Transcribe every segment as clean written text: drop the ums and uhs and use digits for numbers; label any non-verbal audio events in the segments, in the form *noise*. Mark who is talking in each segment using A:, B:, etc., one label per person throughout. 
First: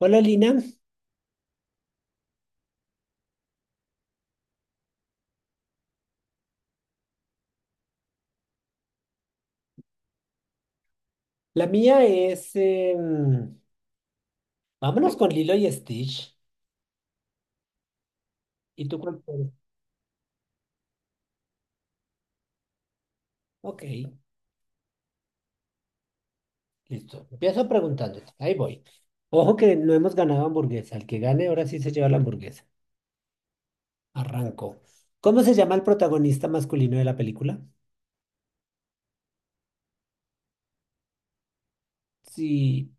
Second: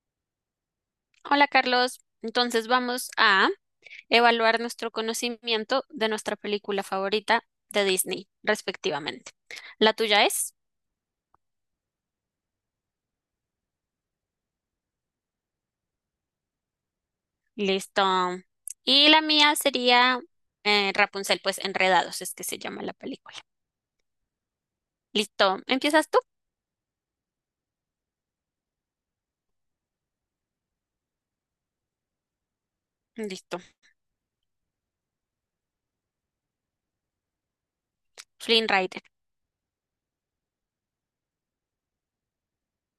A: Hola Lina,
B: Hola Carlos, entonces vamos a evaluar nuestro conocimiento de nuestra película favorita de Disney, respectivamente. La tuya es,
A: la mía es vámonos con Lilo y Stitch.
B: listo.
A: ¿Y tú
B: Y
A: cuál
B: la
A: quieres?
B: mía sería Rapunzel, pues Enredados es que se llama la película.
A: Ok,
B: Listo, ¿empiezas tú?
A: listo. Empiezo preguntándote. Ahí voy. Ojo que no hemos ganado hamburguesa. El que gane ahora sí se lleva la hamburguesa.
B: Listo,
A: Arranco. ¿Cómo se llama el protagonista masculino de la película?
B: Flynn Rider
A: Sí,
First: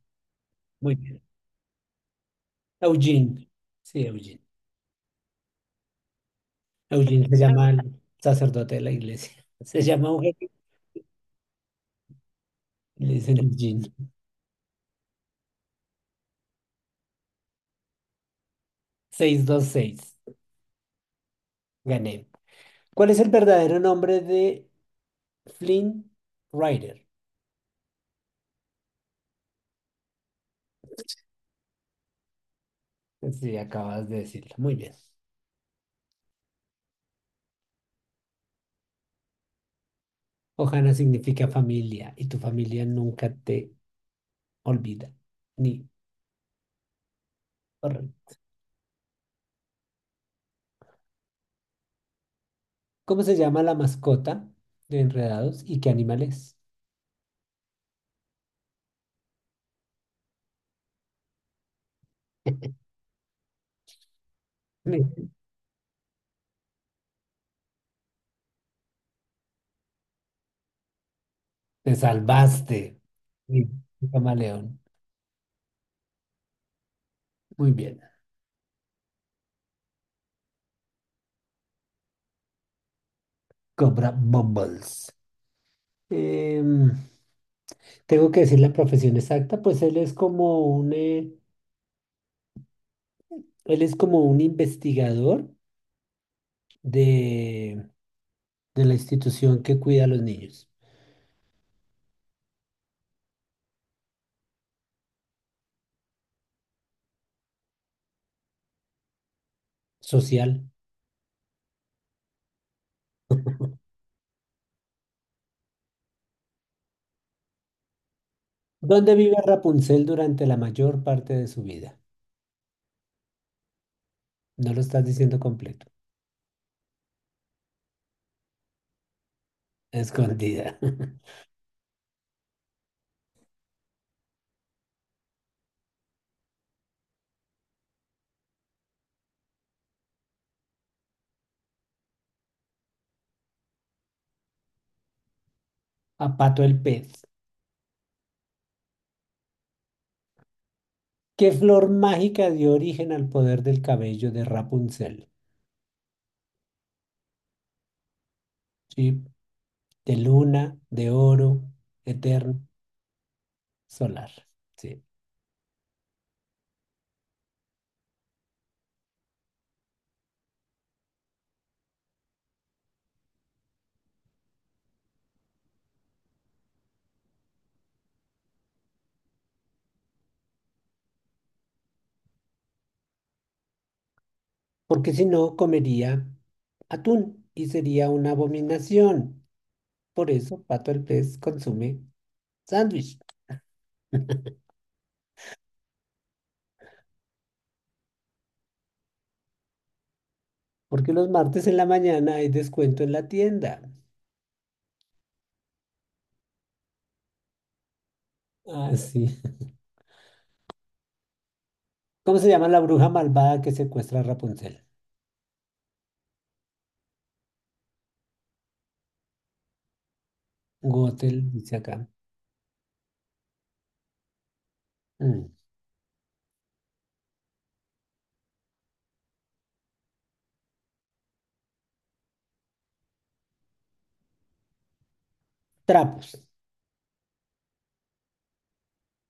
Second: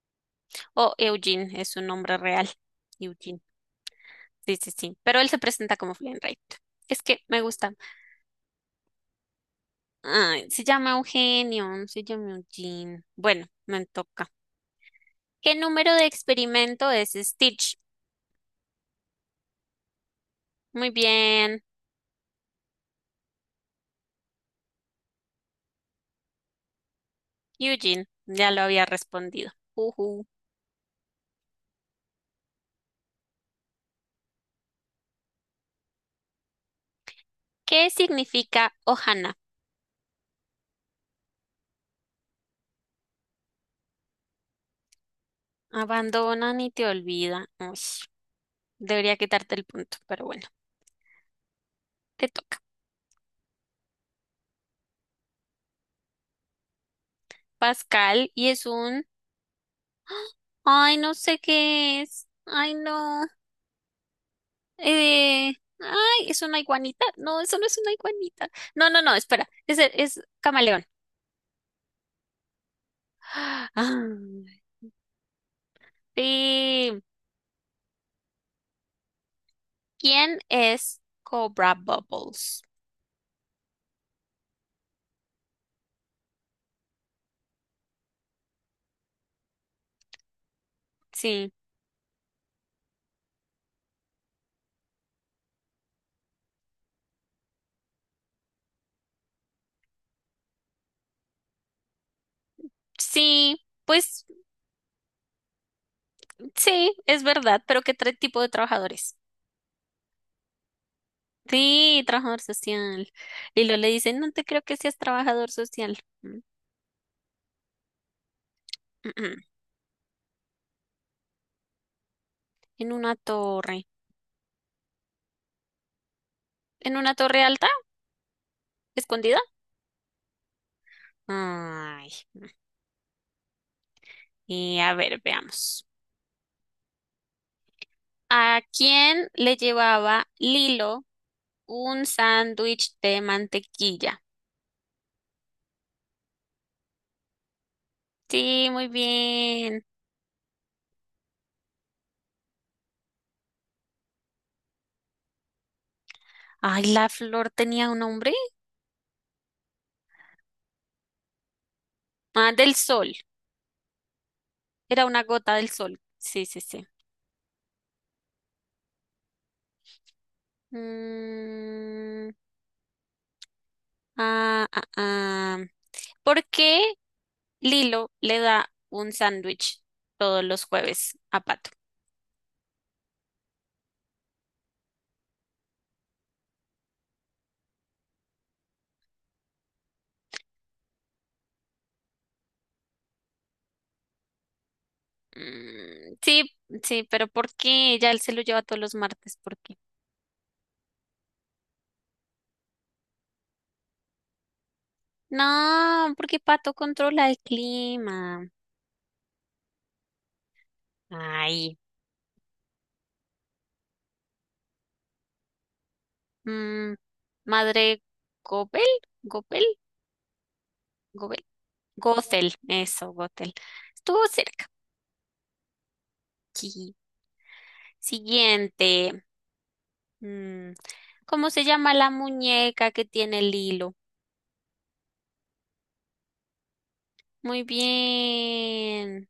B: o
A: muy bien.
B: Eugene es su nombre real. Eugene,
A: Eugene. Sí, Eugene.
B: sí, sí, sí, pero él se presenta como Flynn Rider. Es que
A: Eugene se
B: me
A: llama
B: gusta.
A: el sacerdote de la iglesia. Se llama Eugene.
B: Ay, se llama Eugenio, se llama Eugene.
A: Le dicen
B: Bueno, me
A: Eugene.
B: toca. ¿Qué número de experimento es Stitch?
A: 626.
B: Muy bien,
A: Gané. ¿Cuál es el verdadero nombre de Flynn Rider?
B: Eugene, ya lo había respondido. Ujú.
A: Sí, acabas de decirlo. Muy bien.
B: ¿Qué significa Ohana?
A: Ohana significa familia y tu familia nunca te olvida. Ni
B: Abandonan y te olvidan. Uy,
A: horror.
B: debería quitarte el punto, pero bueno, te toca.
A: ¿Cómo se llama la mascota de Enredados y qué animal es?
B: Pascal, y es un... Ay, no sé qué es. Ay, no.
A: Me-
B: Eh... Ay, es una iguanita. No, eso no es una iguanita. No, no, no, espera. Es camaleón.
A: Te salvaste. Sí,
B: *gasps* Ah,
A: un camaleón.
B: sí.
A: Muy bien.
B: ¿Quién es Cobra Bubbles?
A: Cobra Bumbles. Em, Tengo que decir la profesión exacta, pues él es como un,
B: Sí,
A: él es como un investigador de. De la institución que cuida a los niños.
B: sí, pues sí, es verdad, pero tipo de trabajadores?
A: Social,
B: Sí, trabajador social. Y luego le dicen, no te creo que seas trabajador social. Mm,
A: ¿dónde
B: mm.
A: vive Rapunzel durante la mayor parte de su vida?
B: En una torre.
A: No lo estás diciendo completo.
B: ¿En una torre alta? ¿Escondida?
A: Escondida.
B: Ay. Mm. Y a ver, veamos. ¿A quién le llevaba Lilo un sándwich de mantequilla?
A: *laughs* A Pato el pez.
B: Sí, muy bien.
A: ¿Qué flor mágica dio origen al poder del cabello de Rapunzel?
B: Ay, la flor tenía un nombre.
A: Sí, de luna, de oro,
B: Ah,
A: eterno,
B: del sol.
A: solar. Sí.
B: Era una gota del sol. Sí, sí, sí. Mm, ah, ah, ah. ¿Por qué Lilo le da un sándwich todos los jueves a Pato?
A: Porque si no, comería atún y sería una abominación. Por eso, Pato el pez consume sándwich.
B: Mm, sí, sí, pero ¿por qué? Ya él se lo lleva todos los martes. ¿Por qué?
A: Porque los martes en la mañana hay descuento en la tienda.
B: No, porque Pato controla el clima.
A: Ah, sí.
B: Ay.
A: ¿Cómo se llama la bruja malvada que secuestra a Rapunzel?
B: Mm, madre Gobel, Gobel, Gobel,
A: Gothel, dice acá.
B: Gothel. Eso, Gothel. Estuvo cerca.
A: Mm.
B: Sí. Siguiente. Mm, ¿Cómo se llama la muñeca que tiene el hilo?
A: Trapos.
B: Muy bien.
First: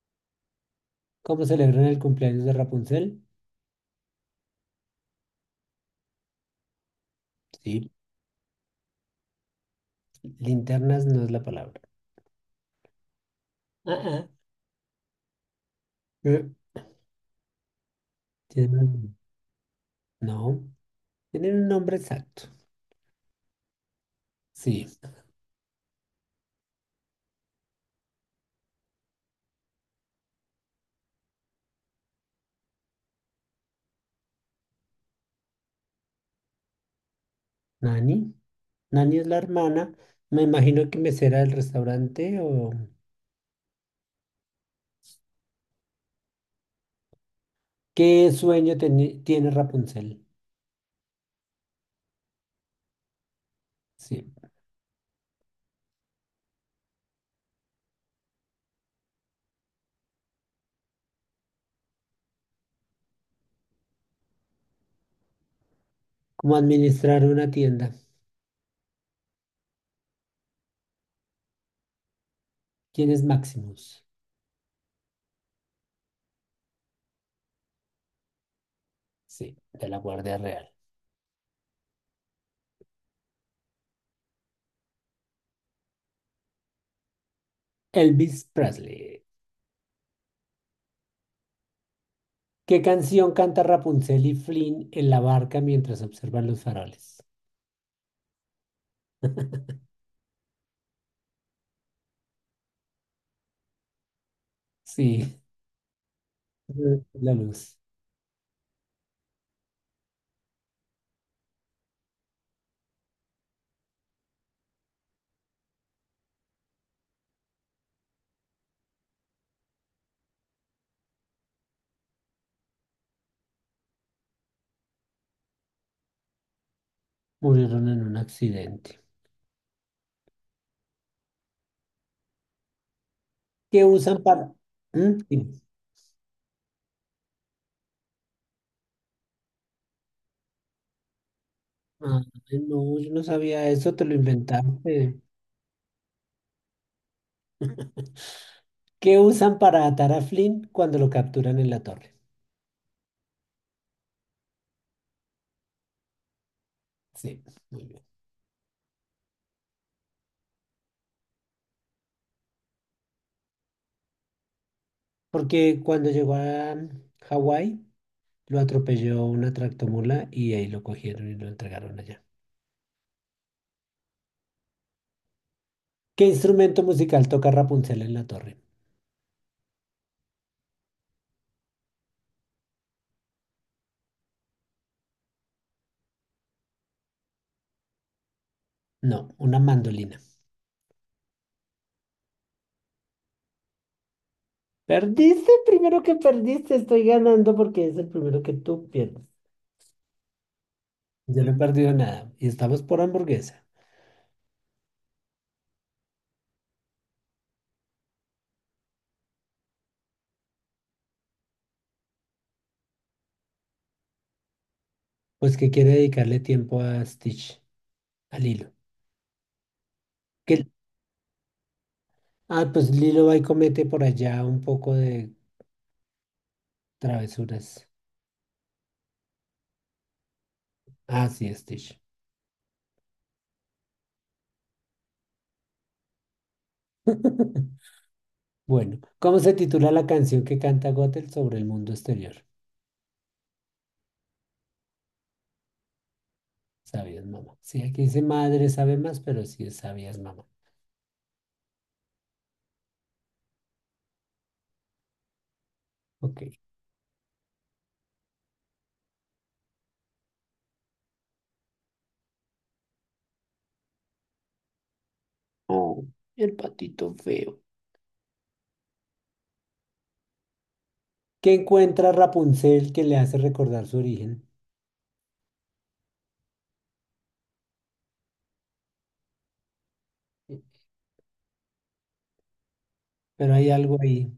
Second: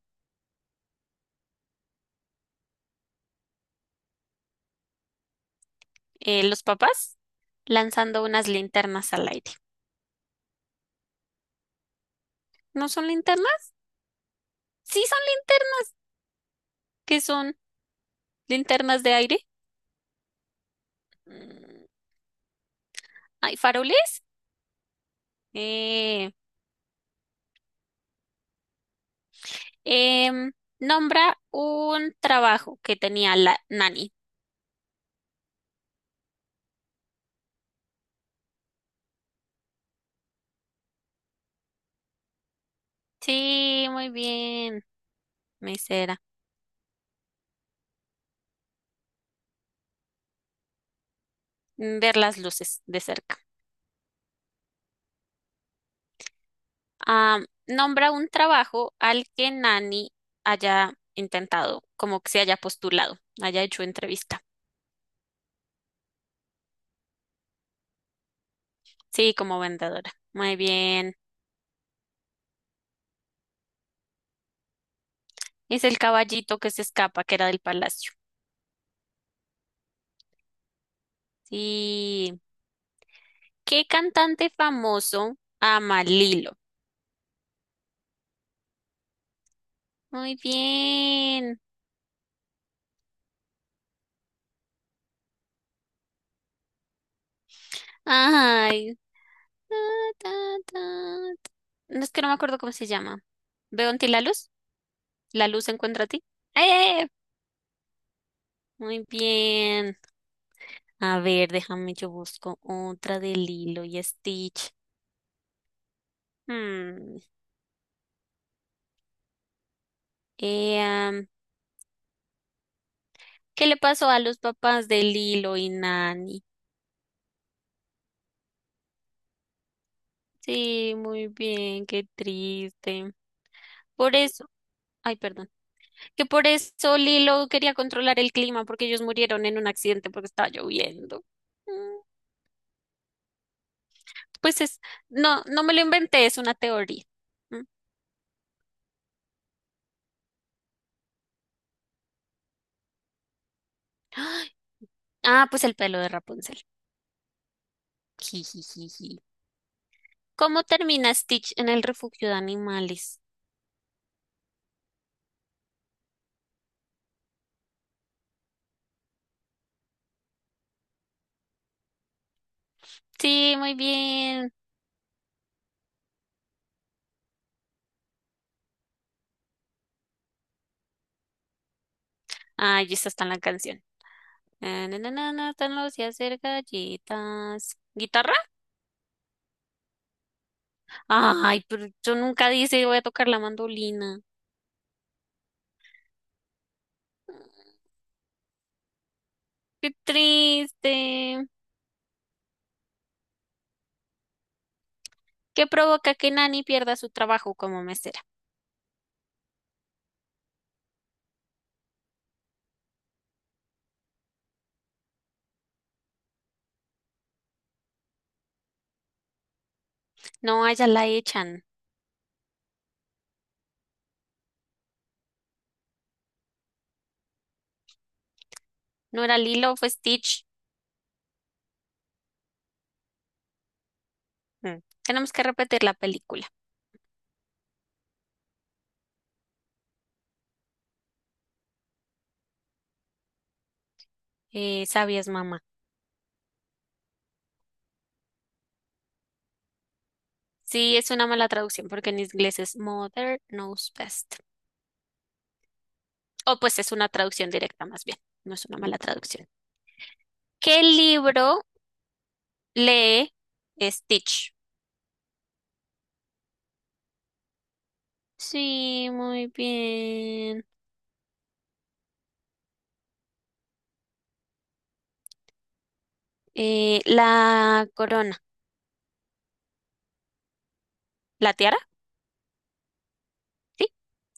A: ¿Cómo celebran el cumpleaños de Rapunzel?
B: Los papás
A: Sí.
B: lanzando unas linternas al aire.
A: Linternas no es la palabra.
B: ¿No son linternas?
A: Ah, ah.
B: Sí, son linternas.
A: Eh,
B: ¿Qué son?
A: tienen
B: ¿Linternas de
A: un-
B: aire?
A: No. Tienen un
B: Mm,
A: nombre exacto.
B: ¿Hay faroles?
A: Sí.
B: Eh, em, nombra un trabajo que tenía la nani.
A: Nani. Nani es la hermana. Me imagino que mesera del restaurante o...
B: Sí, muy bien, mesera.
A: ¿Qué sueño teni- tiene Rapunzel?
B: Ver las luces de cerca.
A: Sí.
B: Ah, nombra un trabajo al que Nani haya intentado, como que se haya postulado, haya hecho entrevista.
A: ¿Cómo administrar una tienda?
B: Sí, como vendedora. Muy bien.
A: ¿Quién es Maximus?
B: Es el caballito que se escapa, que era del palacio.
A: Sí, de la Guardia Real.
B: Sí. ¿Qué cantante famoso ama Lilo?
A: Elvis Presley.
B: Muy bien.
A: ¿Qué canción canta Rapunzel y Flynn en la barca mientras observan los faroles?
B: Ay. Ta, ta, ta, ta. No es que no me acuerdo cómo se llama. ¿Veo en ti la luz?
A: Sí,
B: ¿La luz encuentra a ti? ¡Eh!
A: *laughs* la luz.
B: Muy bien. A ver, déjame, yo busco otra de Lilo y Stitch. Hmm, eh, am, ¿Qué le pasó a los papás de Lilo y Nani?
A: Murieron en un accidente.
B: Sí, muy bien, qué triste.
A: ¿Qué
B: Por
A: usan
B: eso,
A: para...?
B: ay,
A: ¿Mm?
B: perdón,
A: Sí.
B: que por eso Lilo quería controlar el clima porque ellos murieron en un accidente porque estaba lloviendo. Mm,
A: Ah, no, yo no sabía eso, te lo
B: pues es,
A: inventaste.
B: no, no me lo inventé, es una teoría. Mm.
A: ¿Qué usan para atar a Flynn cuando lo capturan en la torre?
B: ¡Ay! Ah, pues el pelo de Rapunzel.
A: Sí, muy bien.
B: Jijijiji. ¿Cómo termina Stitch en el refugio de animales?
A: Porque cuando llegó a Hawái, lo atropelló una tractomula y ahí lo cogieron y lo entregaron allá.
B: Sí, muy bien.
A: ¿Qué instrumento musical toca Rapunzel en la torre?
B: Ah, y esta está en la canción. Na, na, na, na, na, están los días de galletas. ¿Guitarra?
A: No, una mandolina.
B: Ay, pero yo nunca dije voy a tocar la mandolina.
A: Perdiste, primero que perdiste, estoy ganando porque es el primero que tú pierdes.
B: Qué
A: Yo
B: triste.
A: no he perdido nada y estamos por hamburguesa.
B: ¿Qué provoca que Nani pierda su trabajo como mesera?
A: Pues que quiere dedicarle tiempo a Stitch, a Lilo.
B: No,
A: ¿Qué-
B: a ella la echan.
A: Ah, pues Lilo va y comete por allá un poco de travesuras.
B: No era Lilo, fue Stitch.
A: Ah, sí, Stitch.
B: Mm. Tenemos que repetir la película.
A: *laughs* Bueno, ¿cómo se titula la canción que canta Gothel sobre el mundo exterior?
B: Sabias, mamá.
A: Sabías, mamá. Sí, aquí dice madre sabe más, pero sí es sabías, mamá.
B: Sí, es una mala traducción porque en inglés es Mother Knows Best.
A: Ok.
B: O pues es una traducción directa más bien. No es una mala traducción. ¿Qué libro lee Stitch?
A: Oh, el patito feo.
B: Sí, muy bien.
A: ¿Qué encuentra Rapunzel que le hace recordar su origen?
B: La corona. ¿La tiara?
A: Pero hay
B: Sí.
A: algo ahí,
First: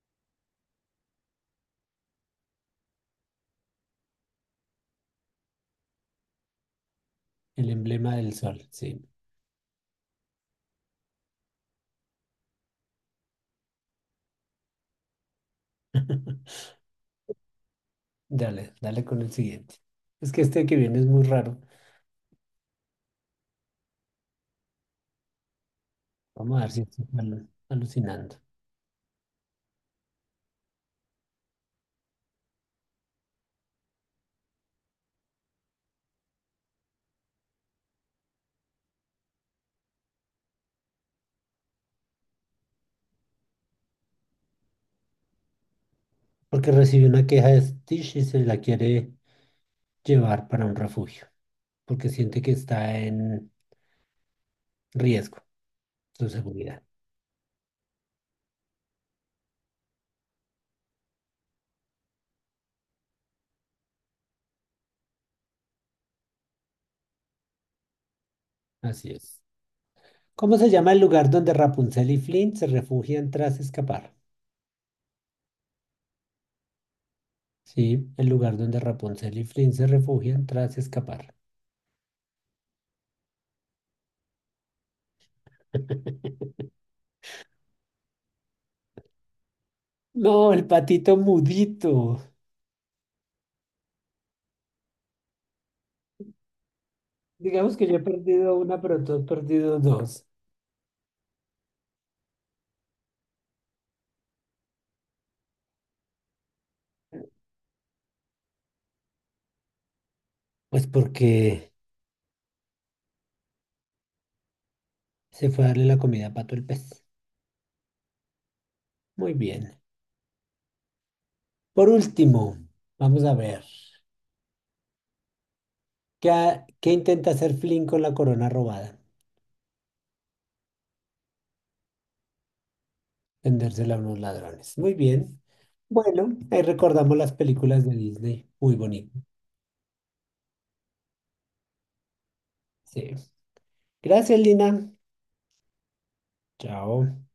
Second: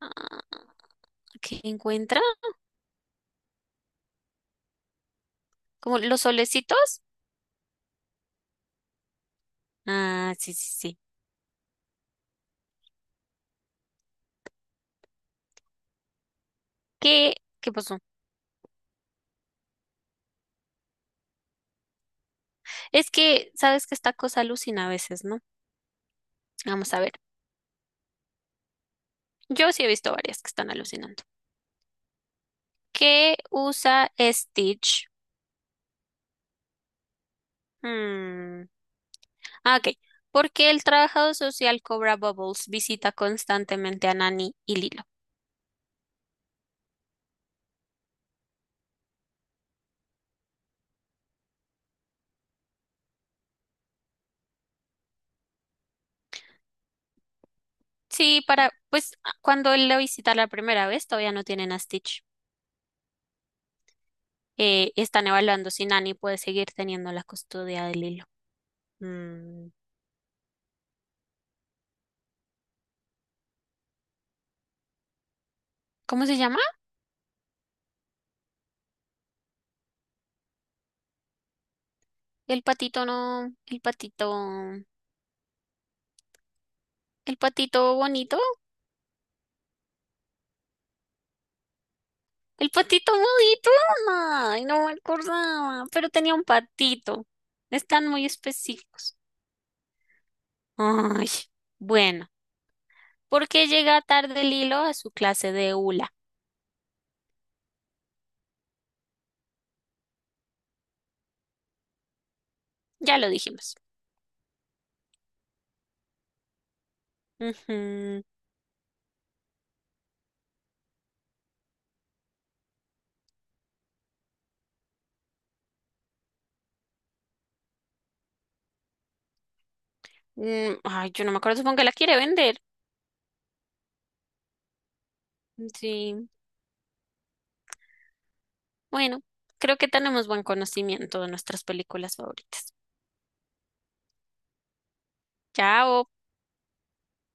B: Ah, ¿qué encuentra? ¿Como los solecitos?
A: el emblema del sol, sí.
B: Ah, sí, sí, sí.
A: *laughs*
B: ¿Qué, ¿qué pasó?
A: Dale con el siguiente. Es que este que viene es muy raro.
B: Es que, sabes que esta cosa alucina a veces, ¿no?
A: Vamos a ver si
B: Vamos a
A: estoy
B: ver.
A: alucinando.
B: Yo sí he visto varias que están alucinando. ¿Qué usa Stitch? Hmm. Ah, ok. ¿Por qué el trabajador social Cobra Bubbles visita constantemente a Nani y Lilo?
A: Porque recibió una queja de Stitch y se la quiere llevar para un refugio, porque siente que está en riesgo su seguridad.
B: Sí, para, pues a- cuando él lo visita la primera vez, todavía no tienen a Stitch. Están evaluando si Nani puede seguir teniendo la custodia de Lilo.
A: Así es.
B: Mm,
A: ¿Cómo se llama el lugar donde Rapunzel y Flynn se refugian tras escapar?
B: ¿Cómo se llama?
A: Sí, el lugar donde Rapunzel y Flynn se refugian tras escapar.
B: El patito no,
A: *laughs*
B: el patito bonito,
A: No, el patito mudito.
B: el patito bonito. Ay, no me acordaba, pero tenía un patito.
A: Digamos que yo he
B: Están muy
A: perdido una, pero tú
B: específicos.
A: has perdido dos.
B: Ay, bueno, ¿por qué llega tarde Lilo a su clase de hula?
A: Pues porque
B: Ya lo dijimos.
A: se fue a darle la comida a Pato el pez.
B: Ujú.
A: Muy bien. Por último, vamos a ver. ¿Qué, ha- qué intenta hacer Flynn con la corona robada?
B: Mm, ay, yo no me acuerdo, supongo que la quiere vender.
A: Vendérsela a unos ladrones. Muy bien.
B: Sí,
A: Bueno, ahí recordamos las películas de Disney. Muy bonito.
B: bueno, creo que tenemos buen conocimiento de nuestras películas favoritas.
A: Sí. Gracias, Lina.
B: Chao.
A: Chao.